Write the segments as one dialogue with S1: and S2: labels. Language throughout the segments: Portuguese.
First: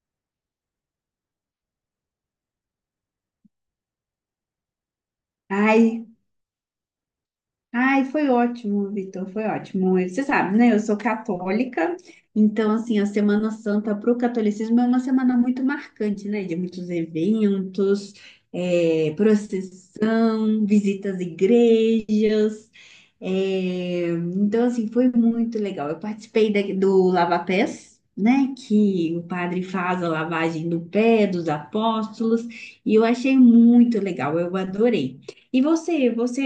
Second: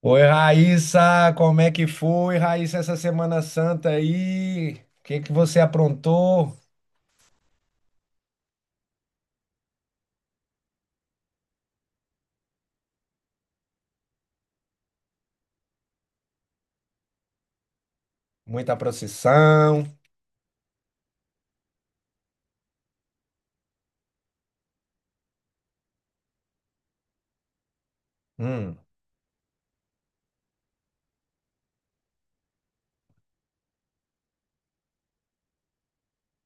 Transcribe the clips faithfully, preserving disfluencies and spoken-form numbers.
S1: Oi, Raíssa, como é que foi, Raíssa, essa Semana Santa aí? O que que você
S2: Ai,
S1: aprontou?
S2: ai, foi ótimo, Vitor, foi ótimo. Você sabe, né? Eu sou católica, então, assim, a Semana Santa para o catolicismo é uma semana muito marcante, né? De muitos eventos,
S1: Muita
S2: eh,
S1: procissão?
S2: procissão, visitas às igrejas. eh, então, assim, foi muito legal. Eu participei da- do Lava Pés, né?
S1: Hum,
S2: Que o padre faz a lavagem do pé dos apóstolos, e eu achei muito legal, eu adorei. E você, você,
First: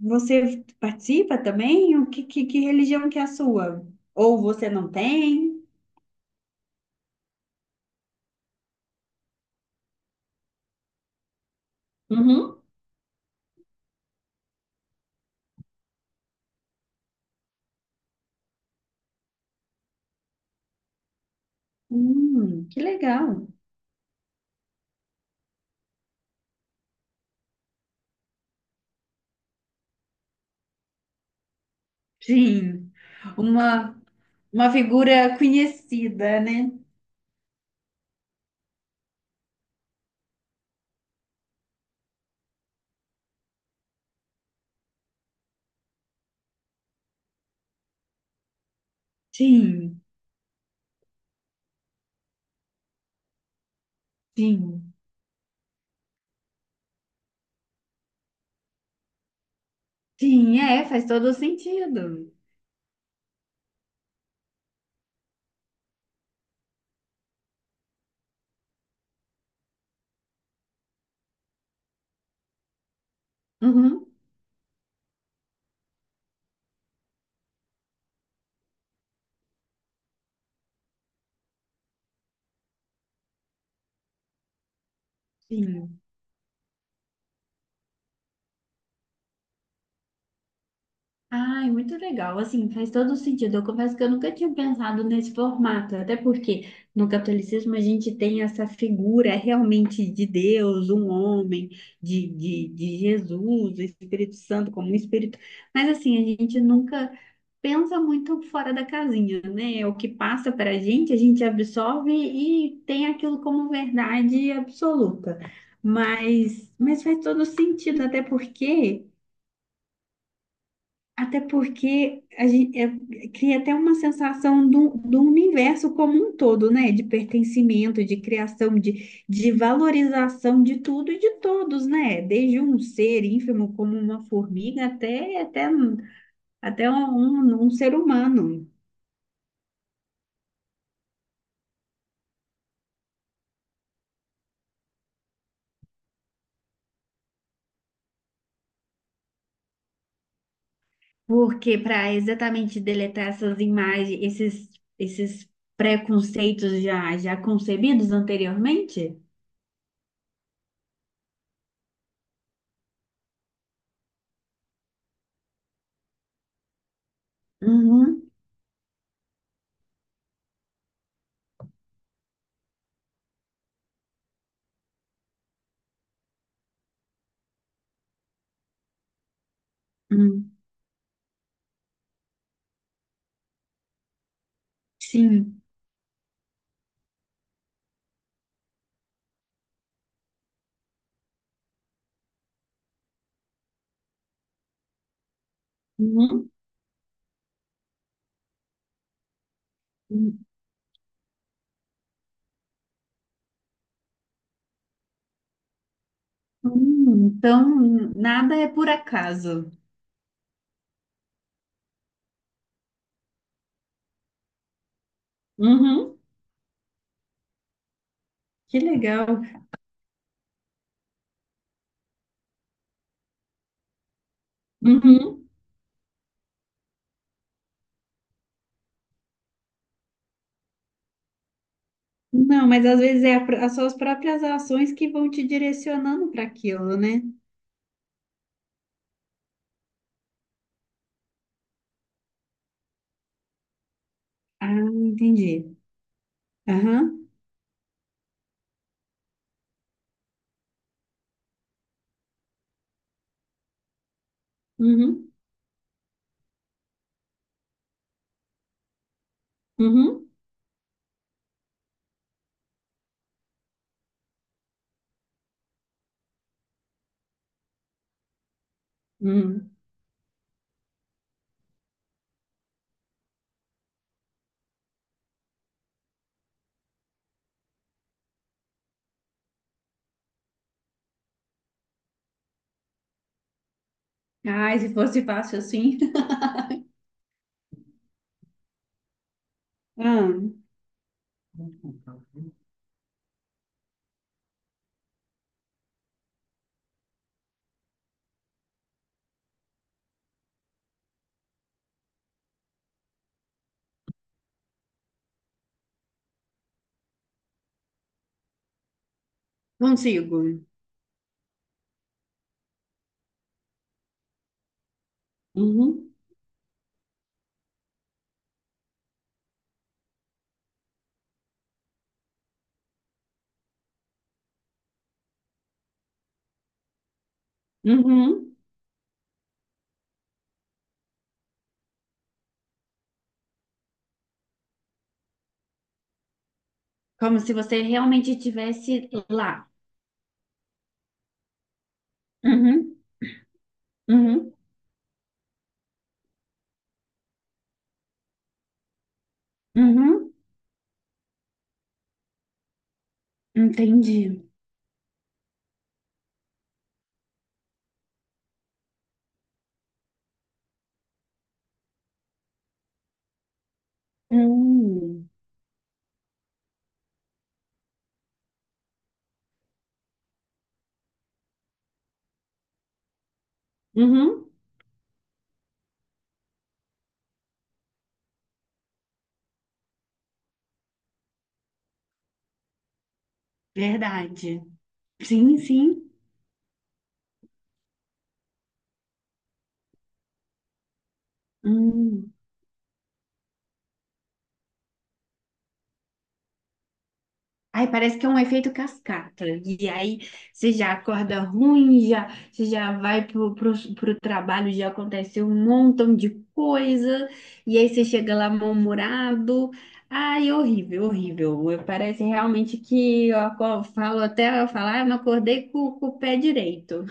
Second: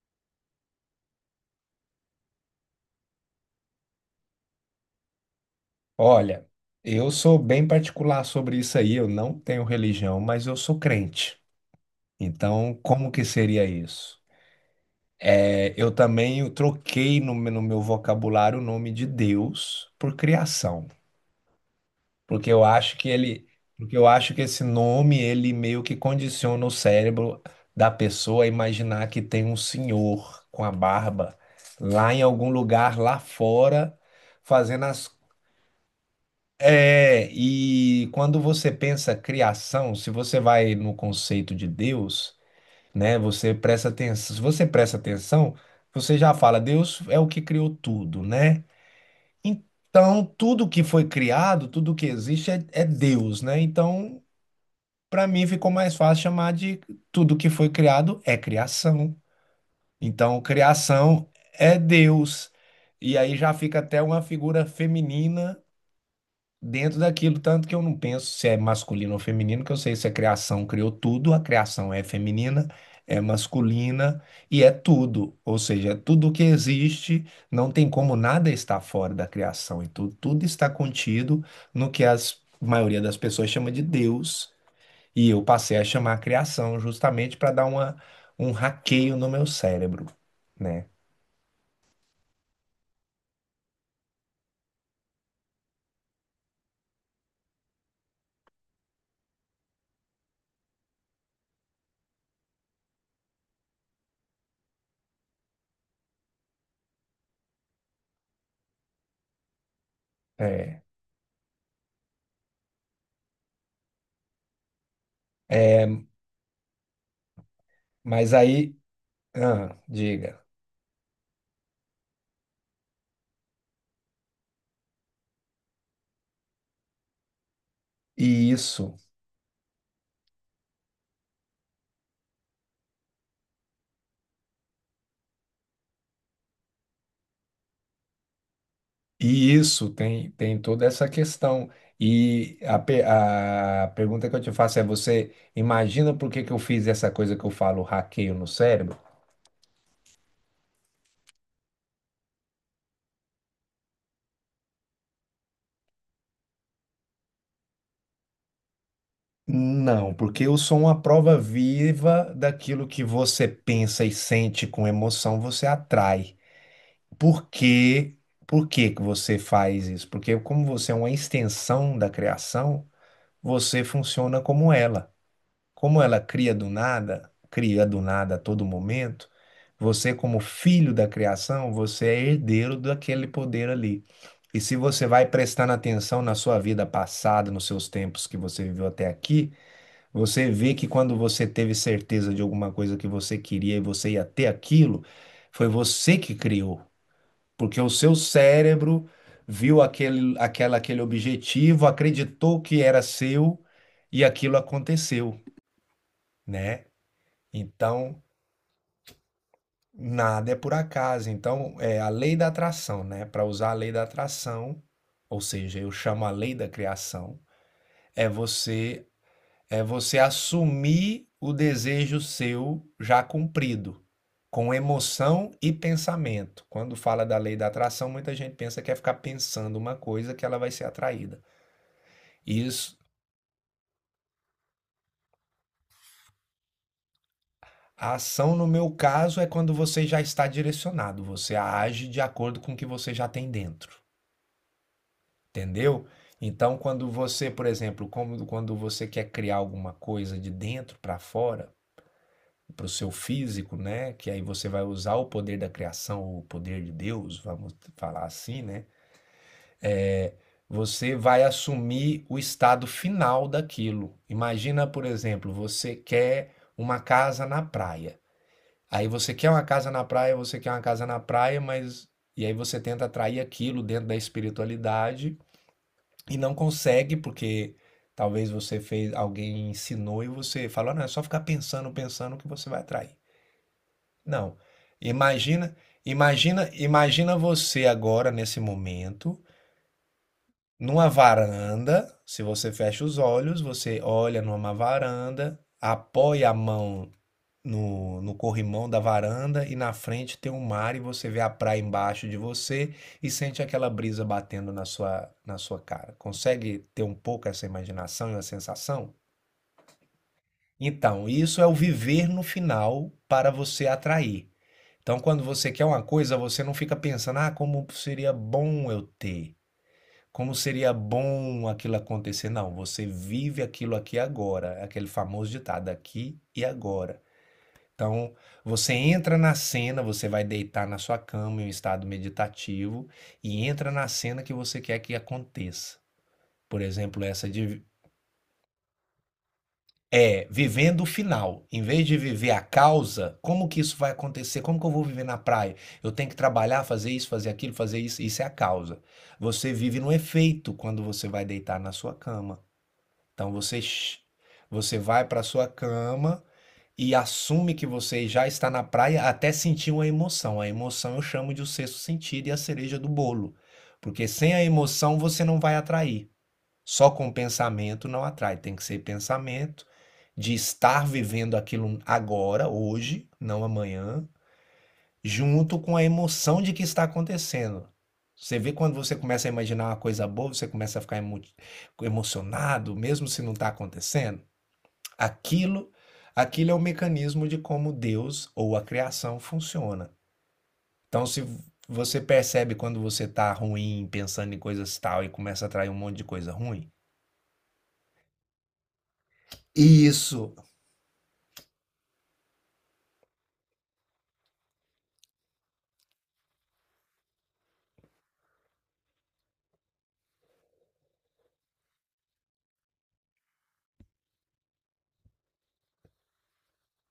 S2: você participa também? O que, que, que religião que é a sua? Ou você não tem?
S1: olha, eu sou bem particular sobre isso aí, eu não tenho religião, mas eu sou crente.
S2: Uhum.
S1: Então, como que seria isso? É, eu também eu troquei no, meu- no meu vocabulário o nome de Deus por criação. Porque eu
S2: Hum, que
S1: acho que ele,
S2: legal.
S1: Porque eu acho que esse nome ele meio que condiciona o cérebro da pessoa a imaginar que tem um senhor com a barba lá em algum
S2: Sim,
S1: lugar lá
S2: uma,
S1: fora
S2: uma
S1: fazendo as...
S2: figura conhecida, né?
S1: É, e quando você pensa criação, se você vai no conceito de Deus, né, você presta atenção, se você presta atenção, você já fala, Deus é o que criou tudo, né?
S2: Sim,
S1: Então, tudo que foi criado, tudo que existe é, é Deus, né? Então,
S2: sim,
S1: para mim ficou mais fácil chamar de tudo que foi criado é criação. Então,
S2: sim, é, faz
S1: criação
S2: todo
S1: é
S2: sentido.
S1: Deus. E aí já fica até uma figura feminina dentro daquilo, tanto que eu não penso se é masculino ou feminino, que eu sei se a criação criou tudo, a criação é feminina, é
S2: Uhum.
S1: masculina e é tudo. Ou seja, é tudo que existe, não tem como nada estar fora da criação. E tudo, tudo está contido no que a maioria das pessoas chama de Deus. E eu passei a
S2: Sim.
S1: chamar criação justamente para dar uma, um hackeio no meu cérebro, né?
S2: Ai, muito legal. Assim, faz todo sentido. Eu confesso que eu nunca tinha pensado nesse formato, até porque no catolicismo a gente tem essa figura realmente de Deus, um homem, de, de, de Jesus, o Espírito Santo como um espírito. Mas assim, a gente nunca pensa muito fora da casinha, né? É o que passa para a
S1: É,
S2: gente, a gente absorve e tem aquilo como verdade absoluta.
S1: é,
S2: Mas, mas faz todo sentido, até
S1: mas aí,
S2: porque.
S1: ah, diga,
S2: Até porque a gente, é, cria até uma sensação do, do universo como um todo, né? De pertencimento, de
S1: e
S2: criação,
S1: isso,
S2: de, de valorização de tudo e de todos, né? Desde um ser ínfimo como uma formiga até, até, um- até um, um um ser humano.
S1: e isso tem, tem toda essa questão. E a, pe- a pergunta que eu te faço é: você imagina por que que eu fiz essa coisa que eu falo, hackeio no cérebro?
S2: Porque para exatamente deletar essas imagens, esses, esses preconceitos já, já concebidos anteriormente?
S1: Não, porque eu sou uma prova viva daquilo que você pensa e sente com emoção, você atrai. Por que,
S2: Uhum,
S1: por que que você faz isso? Porque como você é uma extensão da criação, você funciona como ela. Como ela cria do nada, cria do nada a todo momento, você como
S2: uhum,
S1: filho da criação, você é herdeiro daquele poder ali. E se você vai
S2: sim.
S1: prestando atenção na sua vida passada, nos seus tempos que você viveu até aqui, você vê que quando você teve certeza de alguma coisa que você queria e você ia ter aquilo, foi você que
S2: Uhum.
S1: criou porque o seu cérebro viu aquele, aquela, aquele objetivo, acreditou que era seu e aquilo aconteceu, né?
S2: Hum, então,
S1: Então,
S2: nada é por acaso.
S1: nada é por acaso. Então, é a lei da atração, né? Para usar a lei da atração, ou seja, eu
S2: Uhum,
S1: chamo a lei da criação, é
S2: que
S1: você...
S2: legal.
S1: É você assumir o desejo seu já cumprido, com
S2: Uhum.
S1: emoção e pensamento. Quando fala da lei da atração, muita gente pensa que é ficar pensando uma coisa que ela vai ser atraída.
S2: Não, mas
S1: Isso,
S2: às vezes é a pr- as suas próprias ações que vão te direcionando para aquilo, né?
S1: a ação no meu caso é quando você já está direcionado, você age de acordo com o que você já tem dentro,
S2: Ah, entendi.
S1: entendeu? Então, quando
S2: Aham.
S1: você, por exemplo, como quando você quer criar alguma coisa de dentro para fora, para o seu físico, né? Que aí você vai usar o
S2: Uhum,
S1: poder da criação, o poder de Deus, vamos falar assim, né?
S2: uhum,
S1: Você vai assumir o estado final daquilo. Imagina, por exemplo, você quer uma casa na praia. Aí você quer uma
S2: uhum.
S1: casa na praia, você quer uma casa na praia, mas e aí você tenta atrair aquilo dentro da espiritualidade e não consegue porque talvez você fez, alguém ensinou e você falou, não, é só ficar pensando, pensando que você vai atrair. Não.
S2: Ai, se fosse fácil
S1: Imagina
S2: assim.
S1: imagina imagina você agora nesse momento,
S2: Ah,
S1: numa varanda, se você fecha os olhos, você olha numa varanda, apoia a mão no, no corrimão da varanda e na frente tem um mar e você vê a praia embaixo de você e sente aquela brisa batendo na sua, na sua cara. Consegue ter um pouco essa imaginação e a sensação?
S2: consigo.
S1: Então, isso é o viver no final para você atrair. Então, quando você quer uma
S2: Uhum,
S1: coisa, você não fica pensando, ah, como seria bom eu ter, como seria bom aquilo acontecer. Não, você vive aquilo aqui agora, é aquele famoso ditado, aqui e agora. Então,
S2: uhum.
S1: você entra na cena, você vai deitar na sua cama em um estado meditativo e entra na cena que você quer que aconteça. Por exemplo,
S2: Como
S1: essa
S2: se
S1: de
S2: você realmente estivesse lá.
S1: É, vivendo o final. Em vez de viver a
S2: Uhum,
S1: causa, como que isso vai
S2: uhum,
S1: acontecer? Como que eu vou viver na praia? Eu tenho que trabalhar, fazer isso, fazer aquilo, fazer isso. Isso é a causa. Você vive no
S2: uhum.
S1: efeito quando você vai deitar na sua cama. Então você, sh-
S2: Entendi.
S1: você vai para sua cama e assume que você já está na praia até sentir uma emoção. A emoção eu chamo de o sexto sentido e a cereja do bolo. Porque sem a emoção
S2: Hum.
S1: você não vai atrair. Só com pensamento não atrai, tem que ser pensamento de estar vivendo aquilo agora, hoje, não amanhã,
S2: Uhum.
S1: junto com a emoção de que está acontecendo. Você vê quando você começa a imaginar uma coisa boa, você começa a ficar emo- emocionado, mesmo se não está acontecendo.
S2: Verdade. Sim,
S1: Aquilo,
S2: sim.
S1: aquilo é o mecanismo de como Deus ou a criação funciona. Então, se você
S2: Hum.
S1: percebe quando você está ruim, pensando em coisas tal e começa a atrair um monte de coisa ruim,
S2: Aí parece que é um efeito cascata. E aí
S1: isso...
S2: você já acorda ruim, já, você já vai pro, pro, pro trabalho, já aconteceu um montão de coisa, e aí você chega lá mal-humorado. Ai, horrível, horrível. Eu- Parece realmente que eu aco- falo até eu falar, eu não acordei com, com o pé direito.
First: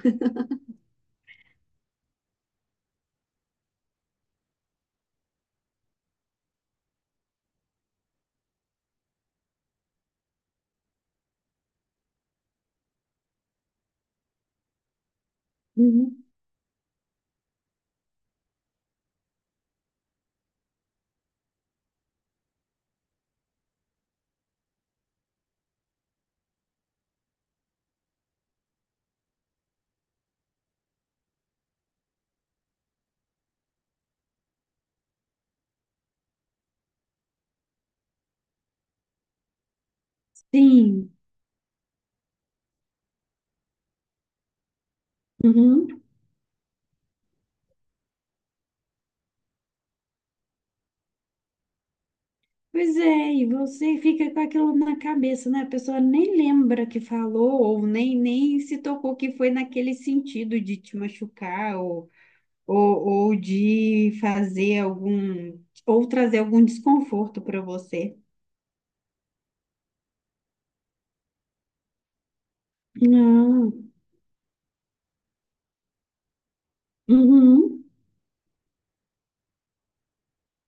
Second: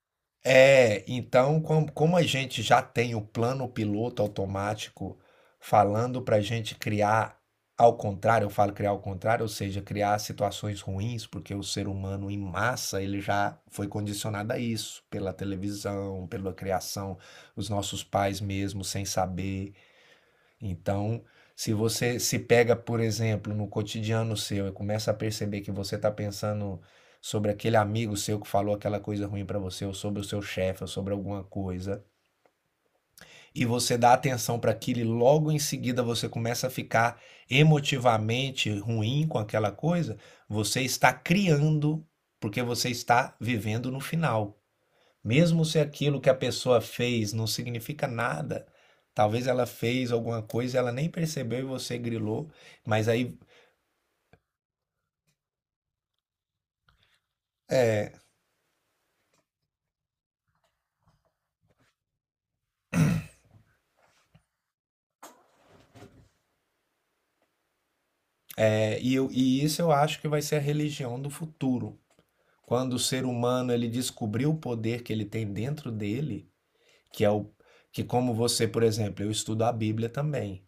S1: É, então, com- como a gente já tem o plano piloto automático falando para a gente criar ao contrário, eu falo criar ao contrário, ou seja, criar situações ruins, porque o ser humano em massa ele já foi condicionado a isso, pela
S2: Uhum.
S1: televisão, pela criação, os nossos pais mesmo sem saber. Então, se você se pega, por exemplo, no cotidiano seu e começa a perceber que você está pensando sobre aquele amigo seu que falou aquela coisa ruim para você, ou sobre o seu chefe, ou sobre alguma coisa, e você dá atenção para aquilo e logo em seguida você começa a ficar emotivamente ruim com aquela coisa, você
S2: Sim.
S1: está criando, porque você está vivendo no final. Mesmo se
S2: Uhum.
S1: aquilo que a pessoa fez não significa nada, talvez ela fez alguma coisa, ela nem percebeu e você grilou,
S2: Pois
S1: mas
S2: é,
S1: aí
S2: e você fica com aquilo na cabeça, né? A pessoa nem lembra que falou, ou nem, nem se tocou que foi naquele sentido de te machucar, ou, ou, ou de fazer algum, ou trazer algum desconforto para você.
S1: é, e, eu- e isso eu acho que vai ser a religião do futuro. Quando o ser
S2: Não.
S1: humano ele descobriu o poder que ele tem dentro dele, que é o
S2: Uhum,
S1: que como você, por exemplo, eu estudo a Bíblia também.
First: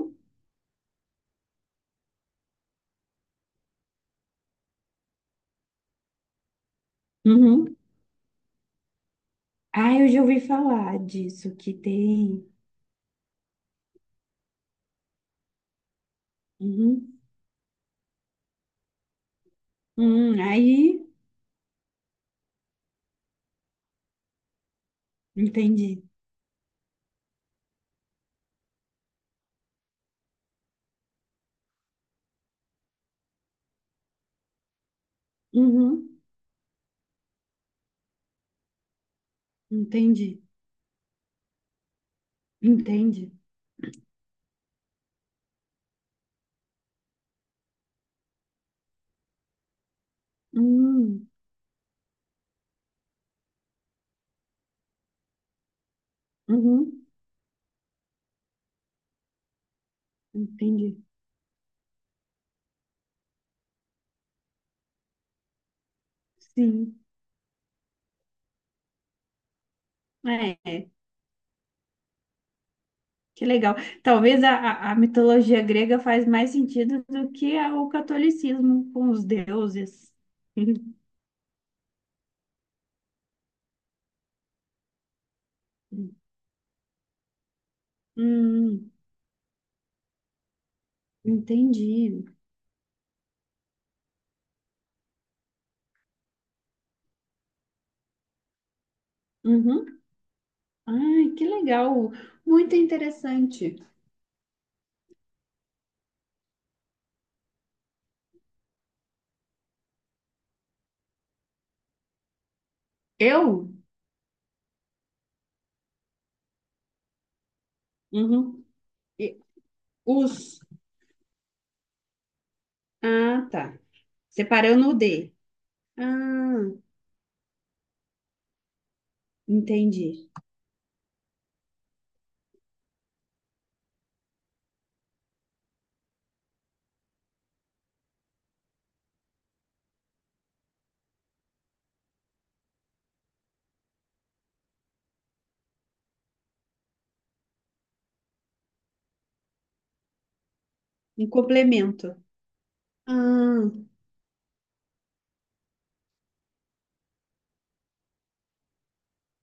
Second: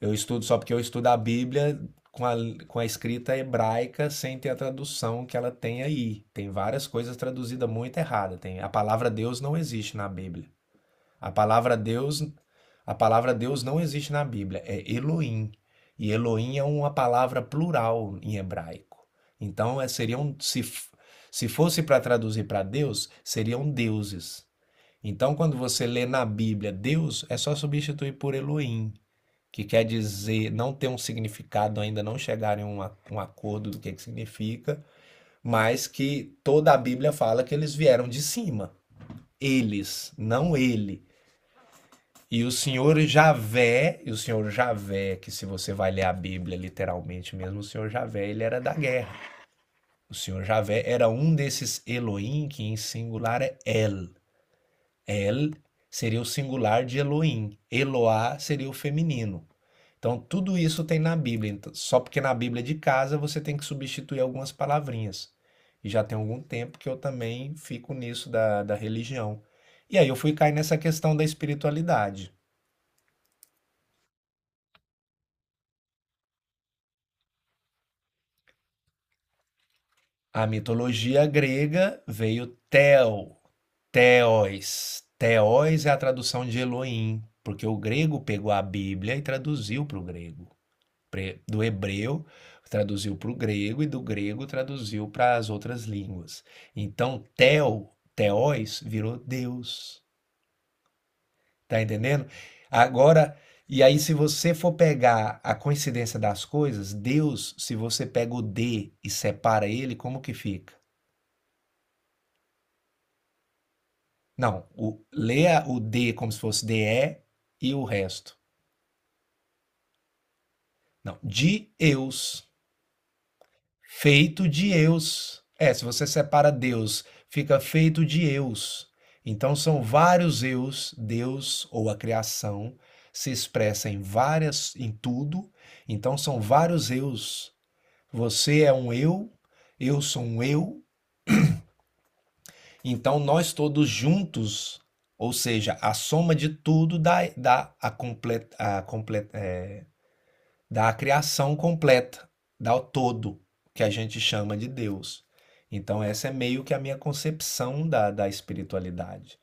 S1: Eu estudo só porque eu estudo a Bíblia com a, com a escrita hebraica sem ter a tradução que ela tem aí. Tem várias coisas traduzidas
S2: uhum.
S1: muito errada. Tem, a palavra Deus não
S2: Ah,
S1: existe na
S2: eu já ouvi
S1: Bíblia.
S2: falar
S1: A
S2: disso, que
S1: palavra Deus,
S2: tem.
S1: a palavra Deus não existe na Bíblia. É Elohim. E Elohim é uma
S2: Uhum,
S1: palavra plural em hebraico. Então, é, seriam
S2: uhum.
S1: se,
S2: Aí,
S1: se fosse para traduzir para Deus, seriam deuses. Então, quando você
S2: entendi.
S1: lê na Bíblia Deus, é só substituir por Elohim que quer dizer não ter um significado, ainda não chegarem em um, a- um acordo do que que significa, mas
S2: Uhum,
S1: que toda a Bíblia fala que eles vieram de cima. Eles,
S2: entendi,
S1: não ele. E o Senhor
S2: entendi.
S1: Javé, e o Senhor Javé, que se você vai ler a Bíblia literalmente mesmo, o Senhor Javé, ele era da guerra. O Senhor Javé era
S2: Uhum,
S1: um desses Elohim, que em singular é El. El seria o singular de
S2: uhum,
S1: Elohim. Eloá seria o feminino. Então, tudo isso
S2: entendi.
S1: tem na Bíblia. Então, só porque na Bíblia é de casa você tem que substituir algumas palavrinhas. E já tem algum tempo que eu
S2: Sim,
S1: também fico nisso da, da religião. E aí eu fui cair
S2: é,
S1: nessa
S2: é,
S1: questão da espiritualidade.
S2: que legal. Talvez a, a a mitologia grega faz mais sentido do que a- o catolicismo com os deuses.
S1: A mitologia grega veio Theo, Theos. Theos é a tradução de Elohim, porque o grego pegou a
S2: Hum,
S1: Bíblia e traduziu para o grego. Do
S2: entendi.
S1: hebreu traduziu para o grego e do grego traduziu para as outras línguas. Então, Theo, Theos virou
S2: Uhum.
S1: Deus.
S2: Ai, que
S1: Tá
S2: legal.
S1: entendendo?
S2: Muito
S1: Agora,
S2: interessante.
S1: e aí, se você for pegar a coincidência das coisas, Deus, se você pega o D e separa ele, como que fica?
S2: Eu?
S1: Não, o, leia o D como se fosse dê e e o resto.
S2: Uhum. E- Os.
S1: Não, de Eus.
S2: Ah, tá.
S1: Feito de
S2: Separando o D.
S1: eus. É, se você separa
S2: Ah,
S1: Deus, fica feito de eus. Então são
S2: entendi.
S1: vários eus, Deus ou a criação se expressa em várias em tudo. Então são vários eus. Você é um eu, eu sou um eu. Então nós todos juntos, ou seja, a soma de tudo dá, dá a completa a completa é, da
S2: Um
S1: criação
S2: complemento.
S1: completa, da todo,
S2: Ah.
S1: que a gente chama de Deus. Então, essa é meio que a minha concepção da, da espiritualidade.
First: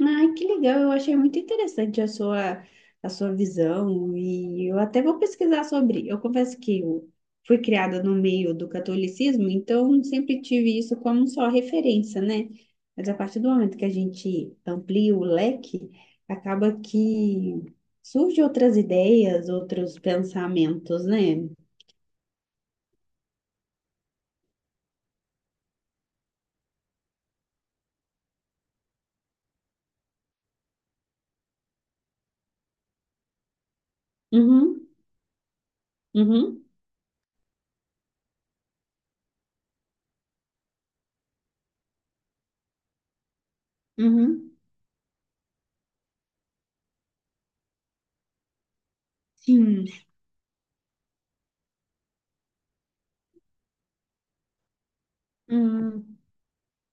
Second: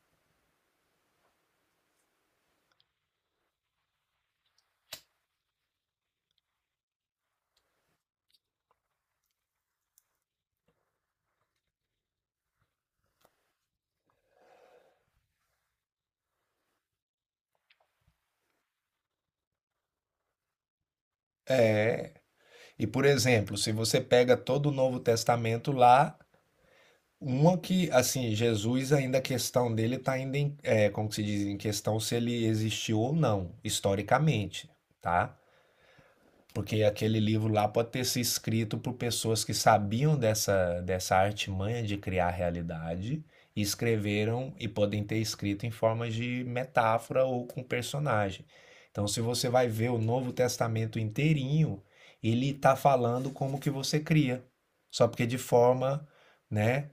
S2: Ai, que legal, eu achei muito interessante a sua, a sua visão e eu até vou pesquisar sobre. Eu confesso que eu fui criada no meio do catolicismo, então sempre tive isso como só referência, né? Mas a partir do momento que a gente amplia o leque, acaba que surgem outras ideias, outros pensamentos, né?
S1: E, por exemplo, se você pega todo o Novo Testamento lá, uma que, assim, Jesus ainda a questão dele está ainda em, é, como se diz, em questão se ele existiu ou não, historicamente,
S2: Uhum,
S1: tá?
S2: uhum,
S1: Porque aquele livro lá pode ter sido escrito por pessoas que sabiam dessa, dessa artimanha de criar realidade e
S2: uhum,
S1: escreveram e podem ter escrito em forma de metáfora ou com personagem. Então, se você vai
S2: sim,
S1: ver o Novo Testamento inteirinho, ele está falando como que você cria. Só porque de forma,
S2: hum,
S1: né?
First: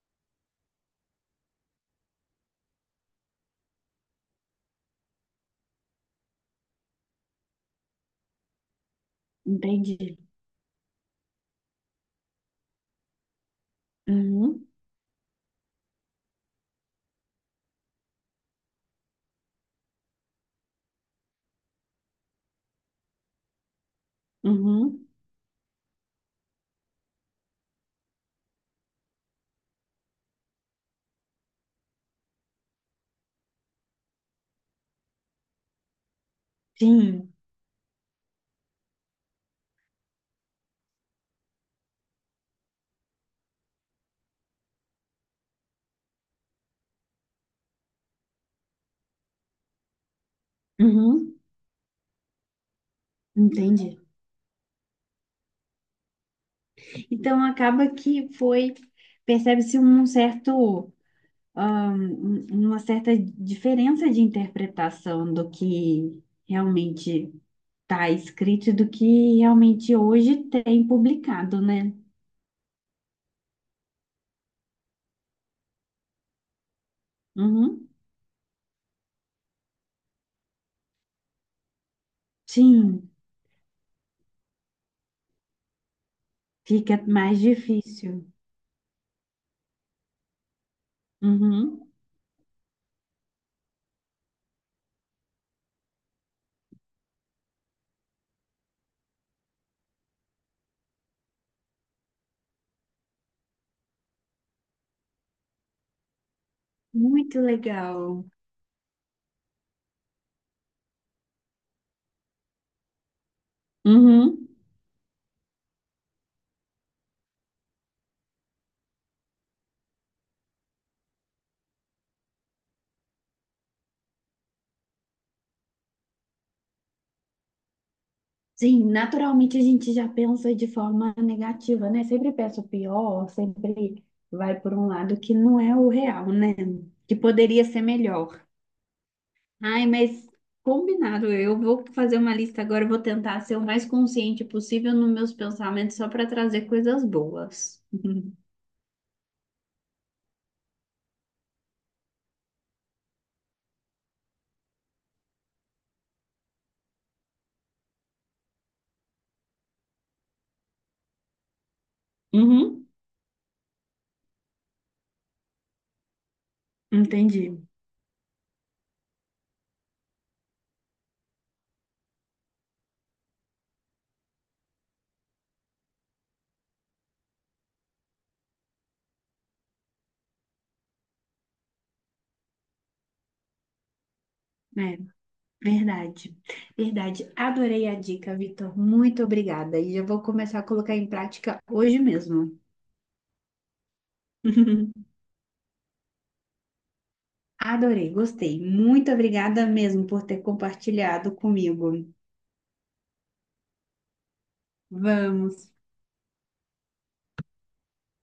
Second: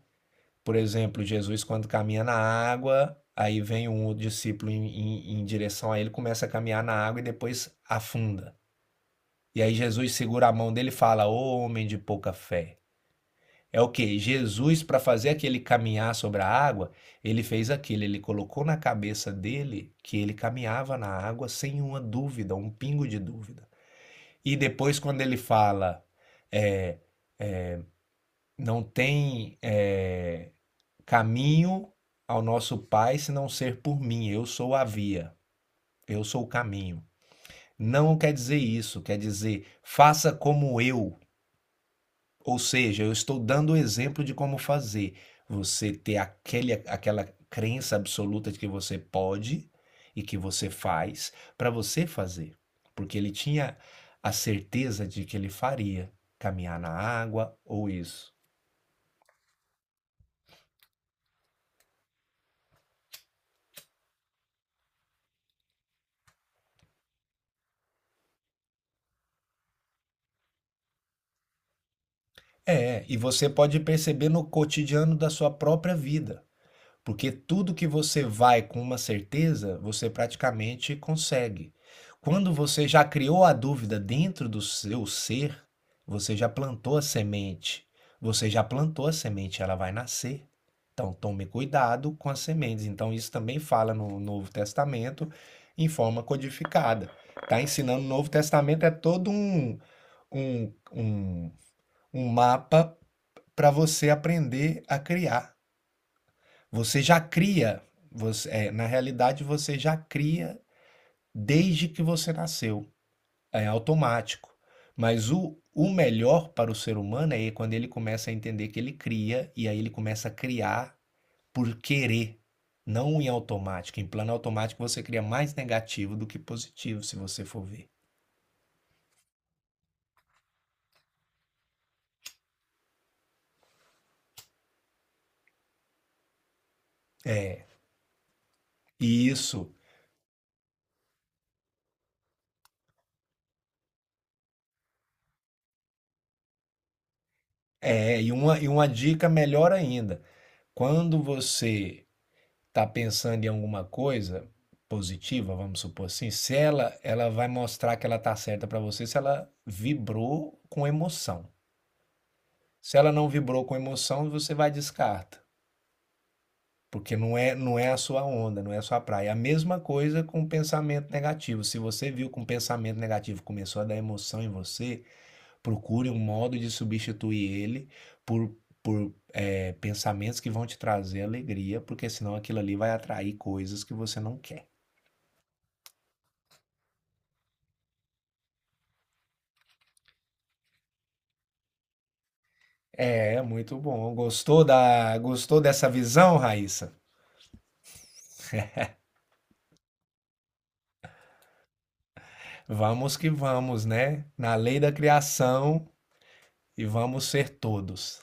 S1: Por exemplo, Jesus quando caminha na água, aí vem um outro discípulo em, em, em direção a ele, começa a caminhar na água e depois afunda. E aí Jesus
S2: entendi.
S1: segura a mão dele e fala: Ô homem de pouca fé. É o que?
S2: Uhum,
S1: Jesus, para fazer aquele caminhar sobre a água, ele fez aquilo, ele colocou na cabeça dele que ele caminhava na água sem uma dúvida, um pingo de dúvida. E depois,
S2: uhum,
S1: quando ele fala, é, não tem é, caminho ao nosso Pai se não ser por mim, eu sou a via, eu sou o caminho.
S2: sim,
S1: Não quer dizer isso, quer dizer, faça como eu, ou seja, eu estou dando o exemplo de como fazer. Você ter aquele, aquela crença absoluta de que você pode e que você faz
S2: uhum.
S1: para você fazer. Porque ele tinha
S2: Entendi.
S1: a certeza de que ele faria caminhar na
S2: Então
S1: água ou
S2: acaba que
S1: isso.
S2: foi, percebe-se um certo, ah, um- uma certa diferença de interpretação do que realmente está escrito e do que realmente hoje tem publicado, né?
S1: É, e você pode perceber no cotidiano da sua própria vida. Porque tudo que
S2: Uhum.
S1: você vai com uma certeza, você praticamente consegue. Quando você já
S2: Sim,
S1: criou a dúvida dentro do seu ser, você já plantou a
S2: fica mais
S1: semente.
S2: difícil.
S1: Você já plantou a semente, ela vai nascer. Então tome
S2: Uhum.
S1: cuidado com as sementes. Então isso também fala no Novo Testamento em forma codificada. Está ensinando o Novo Testamento é todo um, um, um, um mapa para você aprender a criar. Você já
S2: Muito
S1: cria,
S2: legal.
S1: você, é, na realidade você já cria desde que você nasceu, é
S2: Uhum.
S1: automático. Mas o, o melhor para o ser humano é quando ele começa a entender que ele cria e aí ele começa a criar por querer, não em automático. Em plano automático você cria mais negativo do que positivo, se você for ver.
S2: Sim, naturalmente a gente já pensa de forma negativa, né? Sempre pensa o pior, sempre vai por um lado que não é o real, né? Que poderia ser melhor.
S1: E isso
S2: Ai, mas combinado, eu vou fazer uma lista agora, eu vou tentar ser o mais consciente possível nos meus pensamentos só para trazer coisas boas.
S1: é, e uma, e uma dica melhor ainda. Quando você tá pensando em alguma coisa positiva, vamos supor assim, se ela, ela vai mostrar que ela tá certa para você se ela vibrou com emoção.
S2: Uhum,
S1: Se ela não vibrou com emoção, você vai descarta, porque não é,
S2: entendi.
S1: não é a sua onda, não é a sua praia. É a mesma coisa com pensamento negativo. Se você viu que um pensamento negativo começou a dar emoção em você, procure um modo de substituir ele por por eh, pensamentos que vão te trazer alegria, porque senão aquilo ali vai atrair coisas que você não quer.
S2: É, verdade. Verdade. Adorei a dica, Vitor. Muito obrigada. E eu vou começar a colocar em prática hoje mesmo.
S1: É, muito bom. Gostou da, gostou dessa visão, Raíssa?
S2: Adorei, gostei. Muito obrigada mesmo por ter compartilhado comigo.
S1: Vamos que vamos, né? Na lei da
S2: Vamos,
S1: criação e vamos ser todos.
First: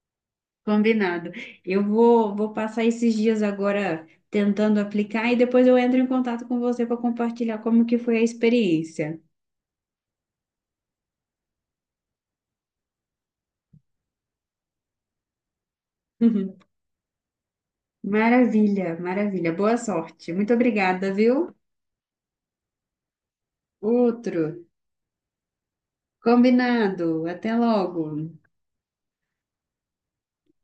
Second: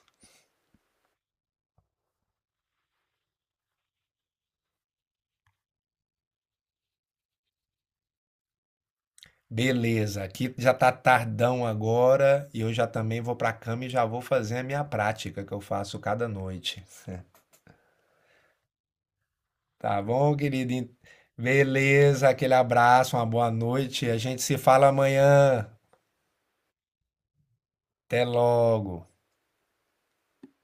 S2: combinado. Eu vou, vou passar esses dias agora tentando aplicar e depois eu entro em contato com você para compartilhar como que foi a experiência.
S1: Beleza, aqui já tá tardão agora e eu já também vou pra cama e já vou fazer a minha prática que eu faço cada noite.
S2: Maravilha, maravilha. Boa
S1: Tá
S2: sorte.
S1: bom,
S2: Muito
S1: querido? En-
S2: obrigada, viu?
S1: Beleza, aquele abraço, uma boa noite. A gente
S2: Outro.
S1: se fala amanhã.
S2: Combinado. Até logo.
S1: Até logo.